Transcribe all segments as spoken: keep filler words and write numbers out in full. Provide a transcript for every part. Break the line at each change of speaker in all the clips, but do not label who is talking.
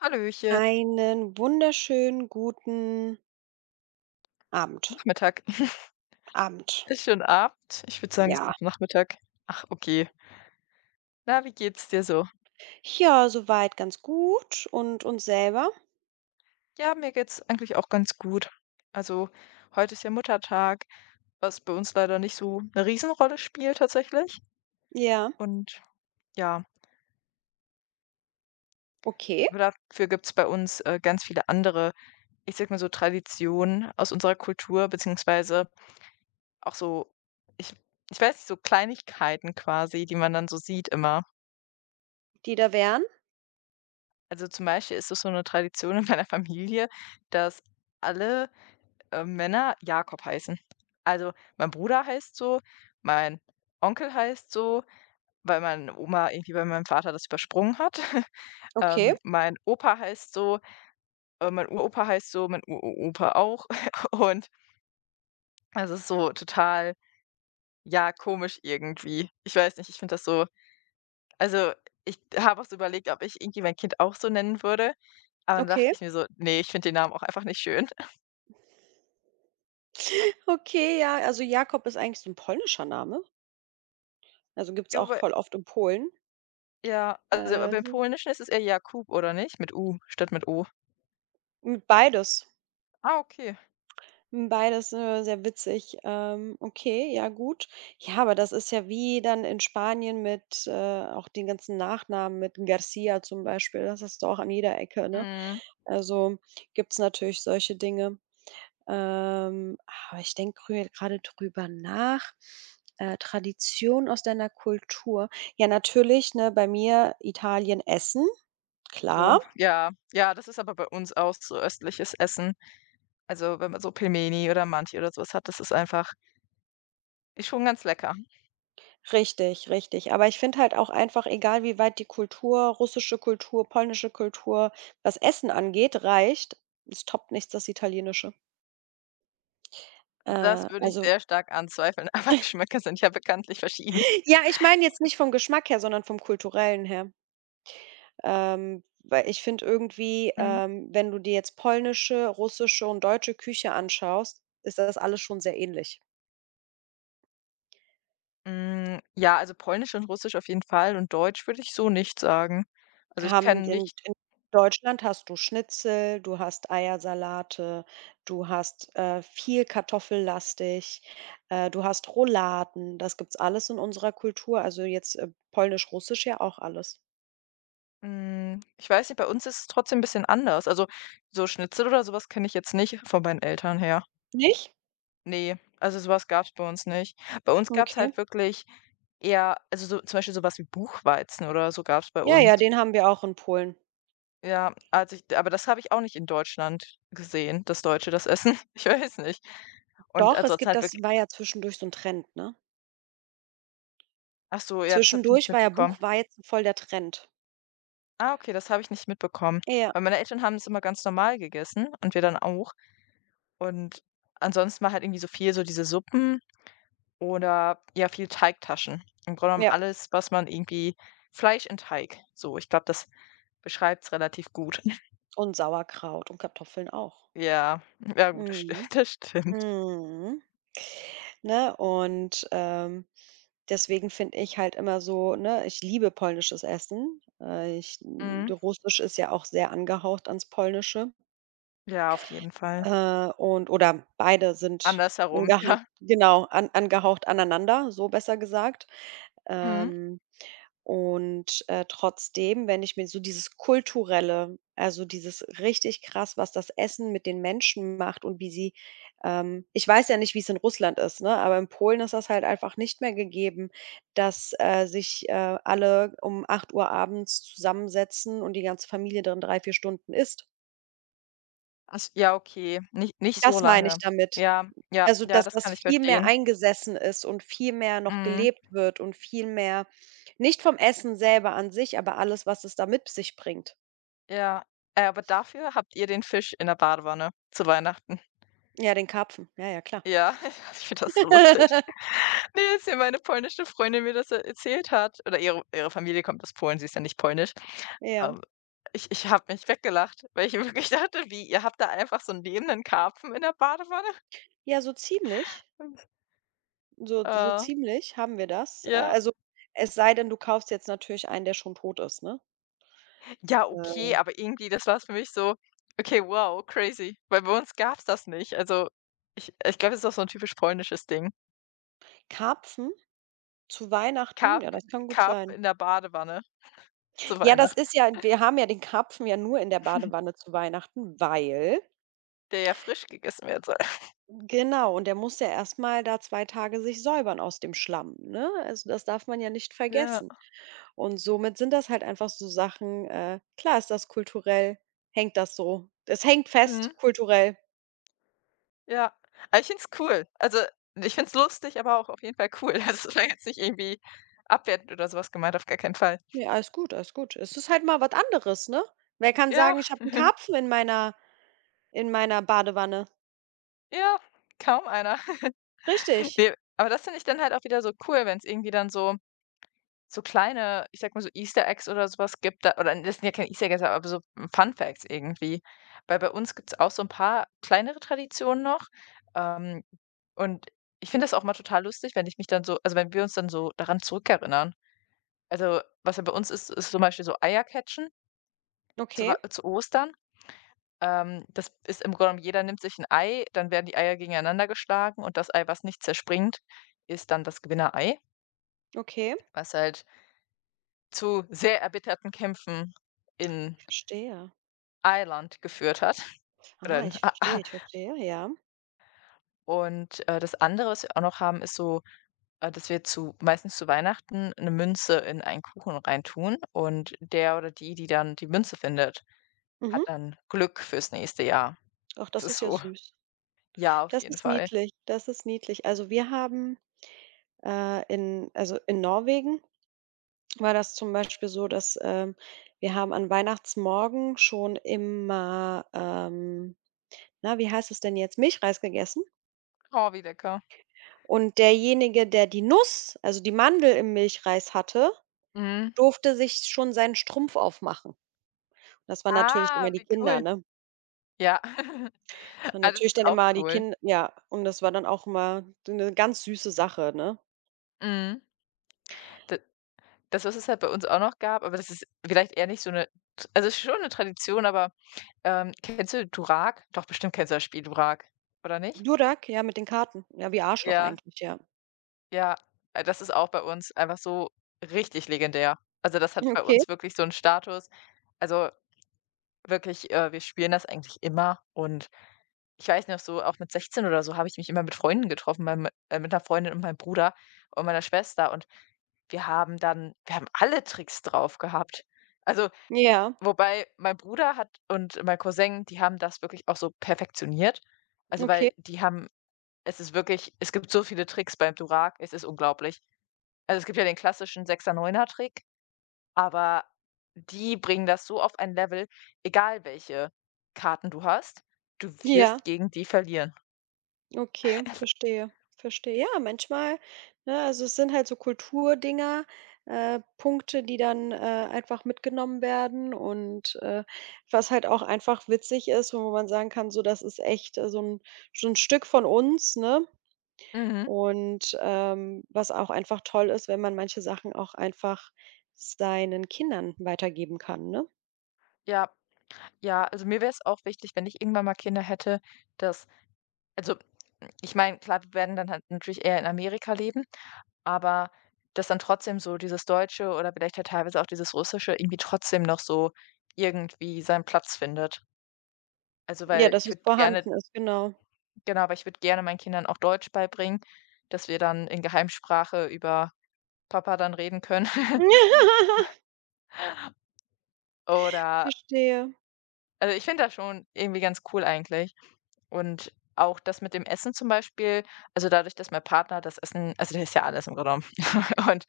Hallöchen.
Einen wunderschönen guten Abend.
Nachmittag.
Abend.
Ist schon Abend? Ich würde sagen, es ist
Ja.
noch Nachmittag. Ach, okay. Na, wie geht's dir so?
Ja, soweit ganz gut und uns selber?
Ja, mir geht's eigentlich auch ganz gut. Also, heute ist ja Muttertag, was bei uns leider nicht so eine Riesenrolle spielt tatsächlich.
Ja,
Und ja,
okay.
aber dafür gibt's bei uns, äh, ganz viele andere, ich sag mal so, Traditionen aus unserer Kultur, beziehungsweise auch so ich ich weiß nicht, so Kleinigkeiten quasi, die man dann so sieht immer.
Die da wären?
Also, zum Beispiel ist es so eine Tradition in meiner Familie, dass alle, äh, Männer Jakob heißen. Also, mein Bruder heißt so, mein Onkel heißt so, weil meine Oma irgendwie bei meinem Vater das übersprungen hat.
Okay,
Ähm, mein Opa heißt so, äh, mein Uropa heißt so, mein Uropa auch. Und das ist so total, ja, komisch irgendwie. Ich weiß nicht, ich finde das so also, ich habe auch so überlegt, ob ich irgendwie mein Kind auch so nennen würde, aber dann dachte
okay.
ich mir so: nee, ich finde den Namen auch einfach nicht schön.“
Okay, ja, also Jakob ist eigentlich so ein polnischer Name. Also, gibt's
Ja,
auch
wobei
voll oft in Polen.
ja, also
Äh,
beim
so
Polnischen ist es eher Jakub, oder nicht? Mit U statt mit O.
m beides.
Ah, okay.
Hm, beides, äh, sehr witzig. Ähm, okay, ja gut. Ja, aber das ist ja wie dann in Spanien mit, äh, auch den ganzen Nachnamen mit Garcia zum Beispiel. Das hast du auch an jeder Ecke, ne?
Mhm.
Also, gibt es natürlich solche Dinge. Ähm, aber ich denke gerade drüber nach. Äh, Tradition aus deiner Kultur. Ja, natürlich, ne, bei mir Italien, Essen,
Oh,
klar.
ja. Ja, das ist aber bei uns auch so östliches Essen. Also, wenn man so Pelmeni oder Manti oder so was hat, das ist einfach ist schon ganz lecker.
Richtig, richtig. Aber ich finde halt auch einfach, egal wie weit die Kultur, russische Kultur, polnische Kultur, was Essen angeht, reicht, es toppt nichts das Italienische. Äh,
Das würde ich
also
sehr stark anzweifeln, aber Geschmäcker sind ja bekanntlich verschieden.
ja, ich meine jetzt nicht vom Geschmack her, sondern vom Kulturellen her. Ähm, weil ich finde irgendwie,
Mhm.
ähm, wenn du dir jetzt polnische, russische und deutsche Küche anschaust, ist das alles schon sehr ähnlich.
Hm, ja, also Polnisch und Russisch auf jeden Fall und Deutsch würde ich so nicht sagen. Also, ich
Haben
kenne
in
nicht.
in Deutschland hast du Schnitzel, du hast Eiersalate, du hast, äh, viel kartoffellastig, äh, du hast Rouladen. Das gibt's alles in unserer Kultur, also jetzt, äh, polnisch-russisch ja auch alles.
Hm, ich weiß nicht, bei uns ist es trotzdem 'n bisschen anders. Also, so Schnitzel oder sowas kenne ich jetzt nicht von meinen Eltern her.
Nicht?
Ne, also, sowas gab es bei uns nicht. Bei uns gab es
Okay.
halt wirklich eher also, so zum Beispiel sowas wie Buchweizen oder so gab es bei
Ja,
uns.
ja, den haben wir auch in Polen.
Ja, also ich aber das habe ich auch nicht in Deutschland gesehen, das Deutsche, das Essen. Ich weiß nicht. Und
Doch, es
ansonsten
gibt
halt
das
wirklich
war ja zwischendurch so ein Trend, ne?
ach so, ja, das habe ich nicht
Zwischendurch war ja
mitbekommen.
Buchweizen voll der Trend.
Ah, okay, das habe ich nicht mitbekommen,
Ja,
weil meine Eltern haben es immer ganz normal gegessen und wir dann auch. Und ansonsten mache halt irgendwie so viel so diese Suppen oder ja, viel Teigtaschen. Im Grunde genommen
ja.
alles, was man irgendwie Fleisch in Teig. So, ich glaube, das beschreibt's relativ gut.
Und Sauerkraut und Kartoffeln auch.
Ja, ja gut, das sti
Mhm.
das stimmt.
Mhm. Ne? Und, ähm, deswegen finde ich halt immer so, ne, ich liebe polnisches Essen. Äh, ich
Mhm.
Russisch ist ja auch sehr angehaucht ans Polnische,
Ja, auf jeden Fall.
äh, und oder beide sind
Andersherum,
angehan
ja.
genau, an angehaucht aneinander, so besser gesagt.
Mhm.
Ähm, und, äh, trotzdem, wenn ich mir so dieses Kulturelle, also dieses richtig krass, was das Essen mit den Menschen macht und wie sie ähm, ich weiß ja nicht, wie es in Russland ist, ne, aber in Polen ist das halt einfach nicht mehr gegeben, dass, äh, sich, äh, alle um acht Uhr abends zusammensetzen und die ganze Familie dann drei vier Stunden isst.
Ach, ja, okay, nicht nicht so
Das meine ich
lange.
damit.
Ja, ja,
Also,
ja,
dass
das
das
kann ich
viel mehr
verstehen.
eingesessen ist und viel mehr noch
Mhm.
gelebt wird und viel mehr nicht vom Essen selber an sich, aber alles, was es da mit sich bringt.
Ja. Äh, aber dafür habt ihr den Fisch in der Badewanne zu Weihnachten.
Ja, den Karpfen. Ja, ja, klar.
Ja, ich finde das so lustig. Ne, als mir meine polnische Freundin mir das e erzählt hat oder ihre ihre Familie kommt aus Polen, sie ist ja nicht polnisch.
Ja.
Ähm, ich ich habe mich weggelacht, weil ich mir wirklich dachte: „Wie, ihr habt da einfach so einen lebenden Karpfen in der Badewanne?“
Ja, so ziemlich. So so
Äh,
ziemlich haben wir das. Äh,
ja.
also, es sei denn, du kaufst jetzt natürlich einen, der schon tot ist, ne?
Ja,
Äh,
okay, aber irgendwie das war's für mich so: „Okay, wow, crazy.“ Weil bei uns gab's das nicht. Also, ich ich glaube, das ist auch so ein typisch polnisches Ding.
Karpfen zu Weihnachten? Ja,
Karpfen
das kann gut
Karpfen
sein.
in der Badewanne zu
Ja, das
Weihnachten,
ist ja wir haben ja den Karpfen ja nur in der Badewanne zu Weihnachten, weil
der ja frisch gegessen werden soll.
genau, und der muss ja erst mal da zwei Tage sich säubern aus dem Schlamm, ne? Also, das darf man ja nicht
Ja,
vergessen. Und somit sind das halt einfach so Sachen äh, klar, ist das kulturell, hängt das so. Es hängt fest
mhm.
kulturell.
Ja, aber ich finde es cool. Also, ich finde es lustig, aber auch auf jeden Fall cool. Also, ist war jetzt nicht irgendwie abwertend oder sowas gemeint, auf gar keinen Fall.
Ja, alles gut, alles gut. Es ist halt mal was anderes, ne? Wer kann
Ja,
sagen: „Ich habe einen Karpfen in meiner in meiner Badewanne?"
ja, kaum einer.
Richtig.
Ne, aber das finde ich dann halt auch wieder so cool, wenn es irgendwie dann so so kleine, ich sag mal so Easter Eggs oder sowas gibt, da oder das sind ja keine Easter Eggs, aber so Fun Facts irgendwie. Weil bei uns gibt's auch so ein paar kleinere Traditionen noch, ähm, und ich finde das auch mal total lustig, wenn ich mich dann so also, wenn wir uns dann so daran zurückerinnern. Also, was ja bei uns ist, ist zum Beispiel so Eier catchen zu
Okay,
Wa zu Ostern. Ähm, das ist im Grunde genommen jeder nimmt sich ein Ei, dann werden die Eier gegeneinander geschlagen und das Ei, was nicht zerspringt, ist dann das Gewinnerei,
okay,
was halt zu sehr erbitterten Kämpfen in
verstehe.
Irland geführt hat. Oder
Ah,
in
ich verstehe, ich verstehe, ja.
und, äh, das andere, was wir auch noch haben, ist so äh, dass wir zu meistens zu Weihnachten eine Münze in einen Kuchen reintun und der oder die, die dann die Münze findet, hat
Mhm.
dann Glück fürs nächste Jahr.
Ach, das
Das ist
ist ja
so
süß.
ja, auf
Das
jeden
ist
Fall.
niedlich, das ist niedlich. Also, wir haben Äh, in also, in Norwegen war das zum Beispiel so, dass, ähm wir haben an Weihnachtsmorgen schon immer, ähm, na, wie heißt es denn jetzt, Milchreis gegessen
Oh, wie lecker.
und derjenige, der die Nuss, also die Mandel im Milchreis hatte,
Mhm.
durfte sich schon seinen Strumpf aufmachen. Das waren natürlich
Ah,
immer die
wie
Kinder,
cool.
ne?
Ja.
Das waren
Ah, das
natürlich
ist
dann
auch
immer die
cool.
Kinder, ja, und das war dann auch immer so 'ne ganz süße Sache, ne?
Mhm. D das, was es halt bei uns auch noch gab, aber das ist vielleicht eher nicht so eine. Also, es ist schon eine Tradition, aber, ähm, kennst du Durak? Doch, bestimmt kennst du das Spiel Durak, oder nicht?
Durak, ja, mit den Karten. Ja, wie Arschloch
Ja.
eigentlich, ja.
Ja, äh, das ist auch bei uns einfach so richtig legendär. Also, das hat bei
Okay.
uns wirklich so 'n Status. Also, wirklich, äh, wir spielen das eigentlich immer und ich weiß noch so, auch mit sechzehn oder so habe ich mich immer mit Freunden getroffen, meinem äh, mit 'ner Freundin und meinem Bruder und meiner Schwester und wir haben dann wir haben alle Tricks drauf gehabt. Also,
Ja,
wobei mein Bruder hat und mein Cousin, die haben das wirklich auch so perfektioniert. Also,
okay.
weil die haben es ist wirklich es gibt so viele Tricks beim Durak, es ist unglaublich. Also, es gibt ja den klassischen Sechser Neuner Trick, aber die bringen das so auf ein Level, egal welche Karten du hast, du
Ja.
wirst gegen die verlieren.
Okay, verstehe, verstehe. Ja, manchmal, ne, also es sind halt so Kulturdinger, äh, Punkte, die dann äh, einfach mitgenommen werden und äh, was halt auch einfach witzig ist, wo man sagen kann, so, das ist echt, äh, so ein so 'n Stück von uns, ne?
Mhm.
Und, ähm, was auch einfach toll ist, wenn man manche Sachen auch einfach seinen Kindern weitergeben kann, ne?
Ja, ja, also mir wäre es auch wichtig, wenn ich irgendwann mal Kinder hätte, dass also, hm, ich meine, klar, wir werden dann halt natürlich eher in Amerika leben, aber dass dann trotzdem so dieses Deutsche oder vielleicht halt teilweise auch dieses Russische irgendwie trotzdem noch so irgendwie seinen Platz findet. Also,
Ja,
weil
dass
ich
es
würde gerne.
vorhanden ist, genau.
Genau, aber ich würde gerne meinen Kindern auch Deutsch beibringen, dass wir dann in Geheimsprache über Papa dann reden können oder
Verstehe.
also, ich finde das schon irgendwie ganz cool eigentlich. Und auch das mit dem Essen zum Beispiel also, dadurch, dass mein Partner das Essen also, der ist ja alles im Grunde genommen und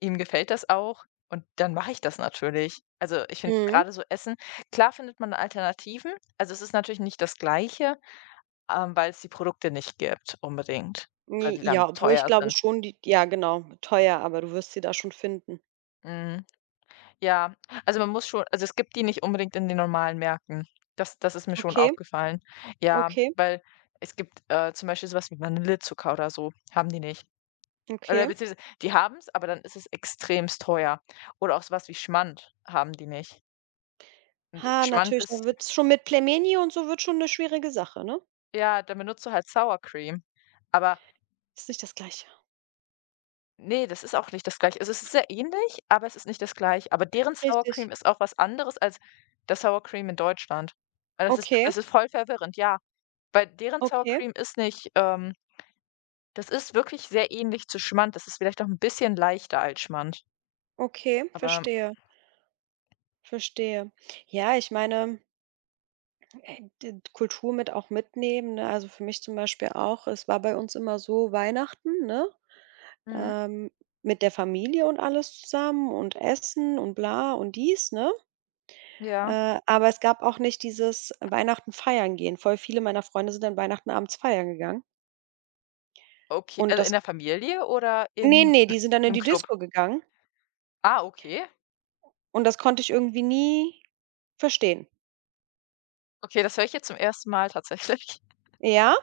ihm gefällt das auch und dann mache ich das natürlich. Also, ich finde
Mhm.
gerade so Essen klar findet man Alternativen. Also, es ist natürlich nicht das Gleiche, ähm, weil es die Produkte nicht gibt unbedingt oder
Ne,
die dann
ja, obwohl ich
teuer
glaube
sind.
schon, die, ja, genau, teuer, aber du wirst sie da schon finden.
Mhm. Ja, also, man muss schon also, es gibt die nicht unbedingt in den normalen Märkten. Das das ist mir schon
Okay,
aufgefallen. Ja,
okay,
weil es gibt, äh, zum Beispiel so was wie Vanillezucker oder so, haben die nicht. Oder
okay.
beziehungsweise die haben es, aber dann ist es extremst teuer. Oder auch so was wie Schmand haben die nicht. Und
Ha,
Schmand
natürlich, da
ist
wird's schon mit Plemeni und so wird schon eine schwierige Sache, ne?
ja, dann benutzt du halt Sour Cream. Aber
Ist nicht das Gleiche.
nee, das ist auch nicht das Gleiche. Also, es ist sehr ähnlich, aber es ist nicht das Gleiche. Aber deren Sour
Richtig.
Cream ist auch was anderes als das Sour Cream in Deutschland. Weil das ist
Okay,
das ist voll verwirrend, ja. Weil deren Sour
okay,
Cream ist nicht ähm, das ist wirklich sehr ähnlich zu Schmand. Das ist vielleicht noch ein bisschen leichter als Schmand,
okay,
aber
verstehe, verstehe. Ja, ich meine, äh, d Kultur mit auch mitnehmen, ne? Also, für mich zum Beispiel auch, es war bei uns immer so Weihnachten, ne,
mhm,
ähm, mit der Familie und alles zusammen und Essen und bla und dies, ne?
ja.
Äh, aber es gab auch nicht dieses Weihnachten feiern gehen. Voll viele meiner Freunde sind an Weihnachten abends feiern gegangen
Okay,
und
also in
das
der Familie oder
ne,
in
ne,
i
die sind dann in
im
die
Club?
Disco gegangen
Ah, okay.
und das konnte ich irgendwie nie verstehen.
Okay, das höre ich jetzt zum ersten Mal tatsächlich.
Ja,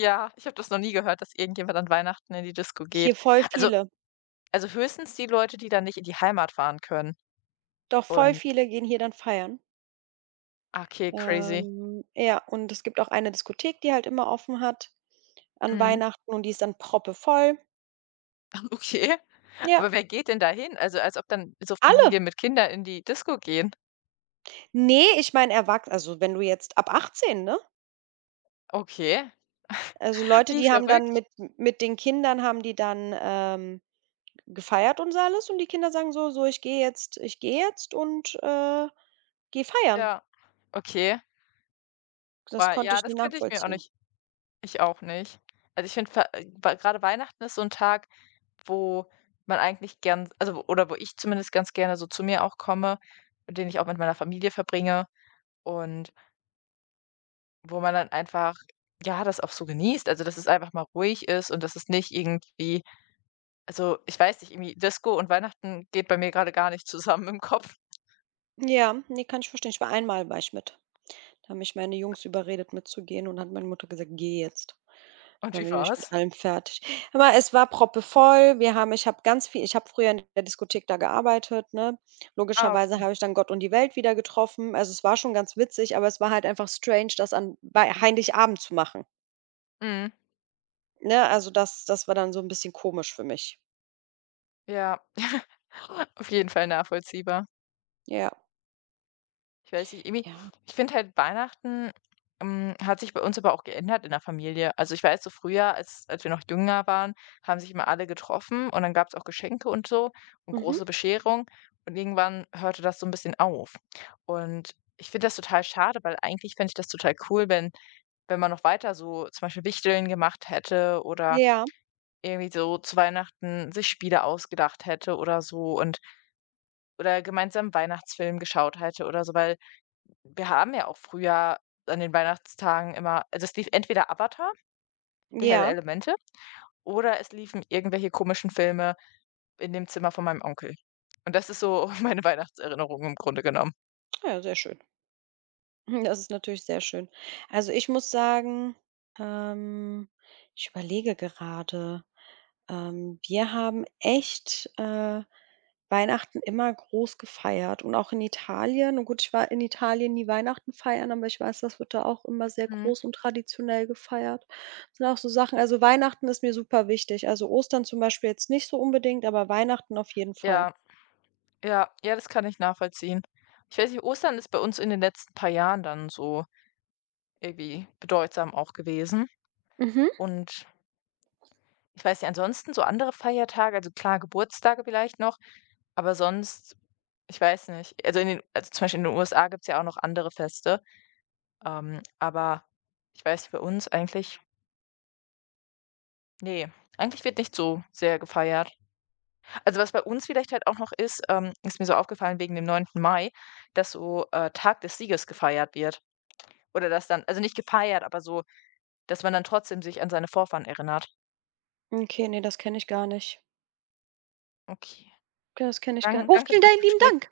Ja, ich habe das noch nie gehört, dass irgendjemand an Weihnachten in die Disco geht.
hier voll
Also
viele.
also höchstens die Leute, die dann nicht in die Heimat fahren können
Doch, voll
und
viele gehen hier dann feiern.
ah, okay, crazy.
Ähm, ja, und es gibt auch eine Diskothek, die halt immer offen hat an
Mhm,
Weihnachten und die ist dann proppevoll.
okay.
Ja,
Aber wer geht denn da hin? Also, als ob dann so
alle.
Familien mit Kindern in die Disco gehen.
Nee, ich meine erwachs also, wenn du jetzt ab achtzehn, ne?
Okay.
Also, Leute,
Wie
die haben dann
verrückt,
mit mit den Kindern haben die dann, ähm gefeiert und so alles und die Kinder sagen so: „So, ich gehe jetzt ich gehe jetzt und, äh, gehe feiern."
ja. Okay.
Das
Boah,
konnte
ja,
ich nie
das könnte ich mir auch
nachvollziehen.
nicht. Ich auch nicht. Also, ich finde, gerade Weihnachten ist so ein Tag, wo man eigentlich gern also, wo oder wo ich zumindest ganz gerne so zu mir auch komme, und den ich auch mit meiner Familie verbringe und wo man dann einfach, ja, das auch so genießt. Also, dass es einfach mal ruhig ist und dass es nicht irgendwie also, ich weiß nicht, irgendwie Disco und Weihnachten geht bei mir gerade gar nicht zusammen im Kopf.
Ja, ne, kann ich verstehen. Ich war einmal war ich mit. Da haben mich meine Jungs überredet, mitzugehen und hat meine Mutter gesagt: „Geh jetzt." Da
Und
waren
wie
wir nämlich mit
war's?
allem fertig. Aber es war proppevoll. Wir haben ich habe ganz viel ich habe früher in der Diskothek da gearbeitet, ne?
Ah,
Logischerweise
okay.
habe ich dann Gott und die Welt wieder getroffen. Also, es war schon ganz witzig, aber es war halt einfach strange, das an bei Heiligabend zu machen.
Mhm.
Ne, also das das war dann so ein bisschen komisch für mich.
Ja, auf jeden Fall nachvollziehbar.
Ja.
Ich weiß nicht, irgendwie
Ja.
ich finde halt Weihnachten, hm, hat sich bei uns aber auch geändert in der Familie. Also, ich weiß so früher, als als wir noch jünger waren, haben sich immer alle getroffen und dann gab es auch Geschenke und so und
Mhm.
große Bescherung und irgendwann hörte das so ein bisschen auf. Und ich finde das total schade, weil eigentlich fände ich das total cool, wenn wenn man noch weiter so zum Beispiel Wichteln gemacht hätte oder
Ja,
irgendwie so zu Weihnachten sich Spiele ausgedacht hätte oder so und oder gemeinsam 'n Weihnachtsfilm geschaut hätte oder so, weil wir haben ja auch früher an den Weihnachtstagen immer also, es lief entweder Avatar, der Herr der
ja.
Elemente, oder es liefen irgendwelche komischen Filme in dem Zimmer von meinem Onkel. Und das ist so meine Weihnachtserinnerung im Grunde genommen.
Ja, sehr schön. Das ist natürlich sehr schön. Also, ich muss sagen, ähm, ich überlege gerade. Ähm, wir haben echt, äh, Weihnachten immer groß gefeiert und auch in Italien. Und gut, ich war in Italien nie Weihnachten feiern, aber ich weiß, das wird da auch immer sehr
Mhm.
groß und traditionell gefeiert. Das sind auch so Sachen, also Weihnachten ist mir super wichtig. Also Ostern zum Beispiel jetzt nicht so unbedingt, aber Weihnachten auf jeden Fall.
Ja, ja, ja, das kann ich nachvollziehen. Ich weiß nicht, Ostern ist bei uns in den letzten paar Jahren dann so irgendwie bedeutsam auch gewesen
Mhm.
und ich weiß nicht, ansonsten so andere Feiertage, also klar, Geburtstage vielleicht noch, aber sonst, ich weiß nicht. Also in den, also zum Beispiel in den U S A gibt es ja auch noch andere Feste, ähm, aber ich weiß nicht, bei uns eigentlich, nee, eigentlich wird nicht so sehr gefeiert. Also was bei uns vielleicht halt auch noch ist, ähm, ist mir so aufgefallen wegen dem neunten Mai, dass so äh, Tag des Sieges gefeiert wird. Oder dass dann, also nicht gefeiert, aber so, dass man dann trotzdem sich an seine Vorfahren erinnert.
Okay, nee, das kenne ich gar nicht.
Okay.
Okay, das kenne ich gar nicht.
Dann,
Oh,
danke
vielen
fürs
Dank, lieben
Gespräch.
Dank.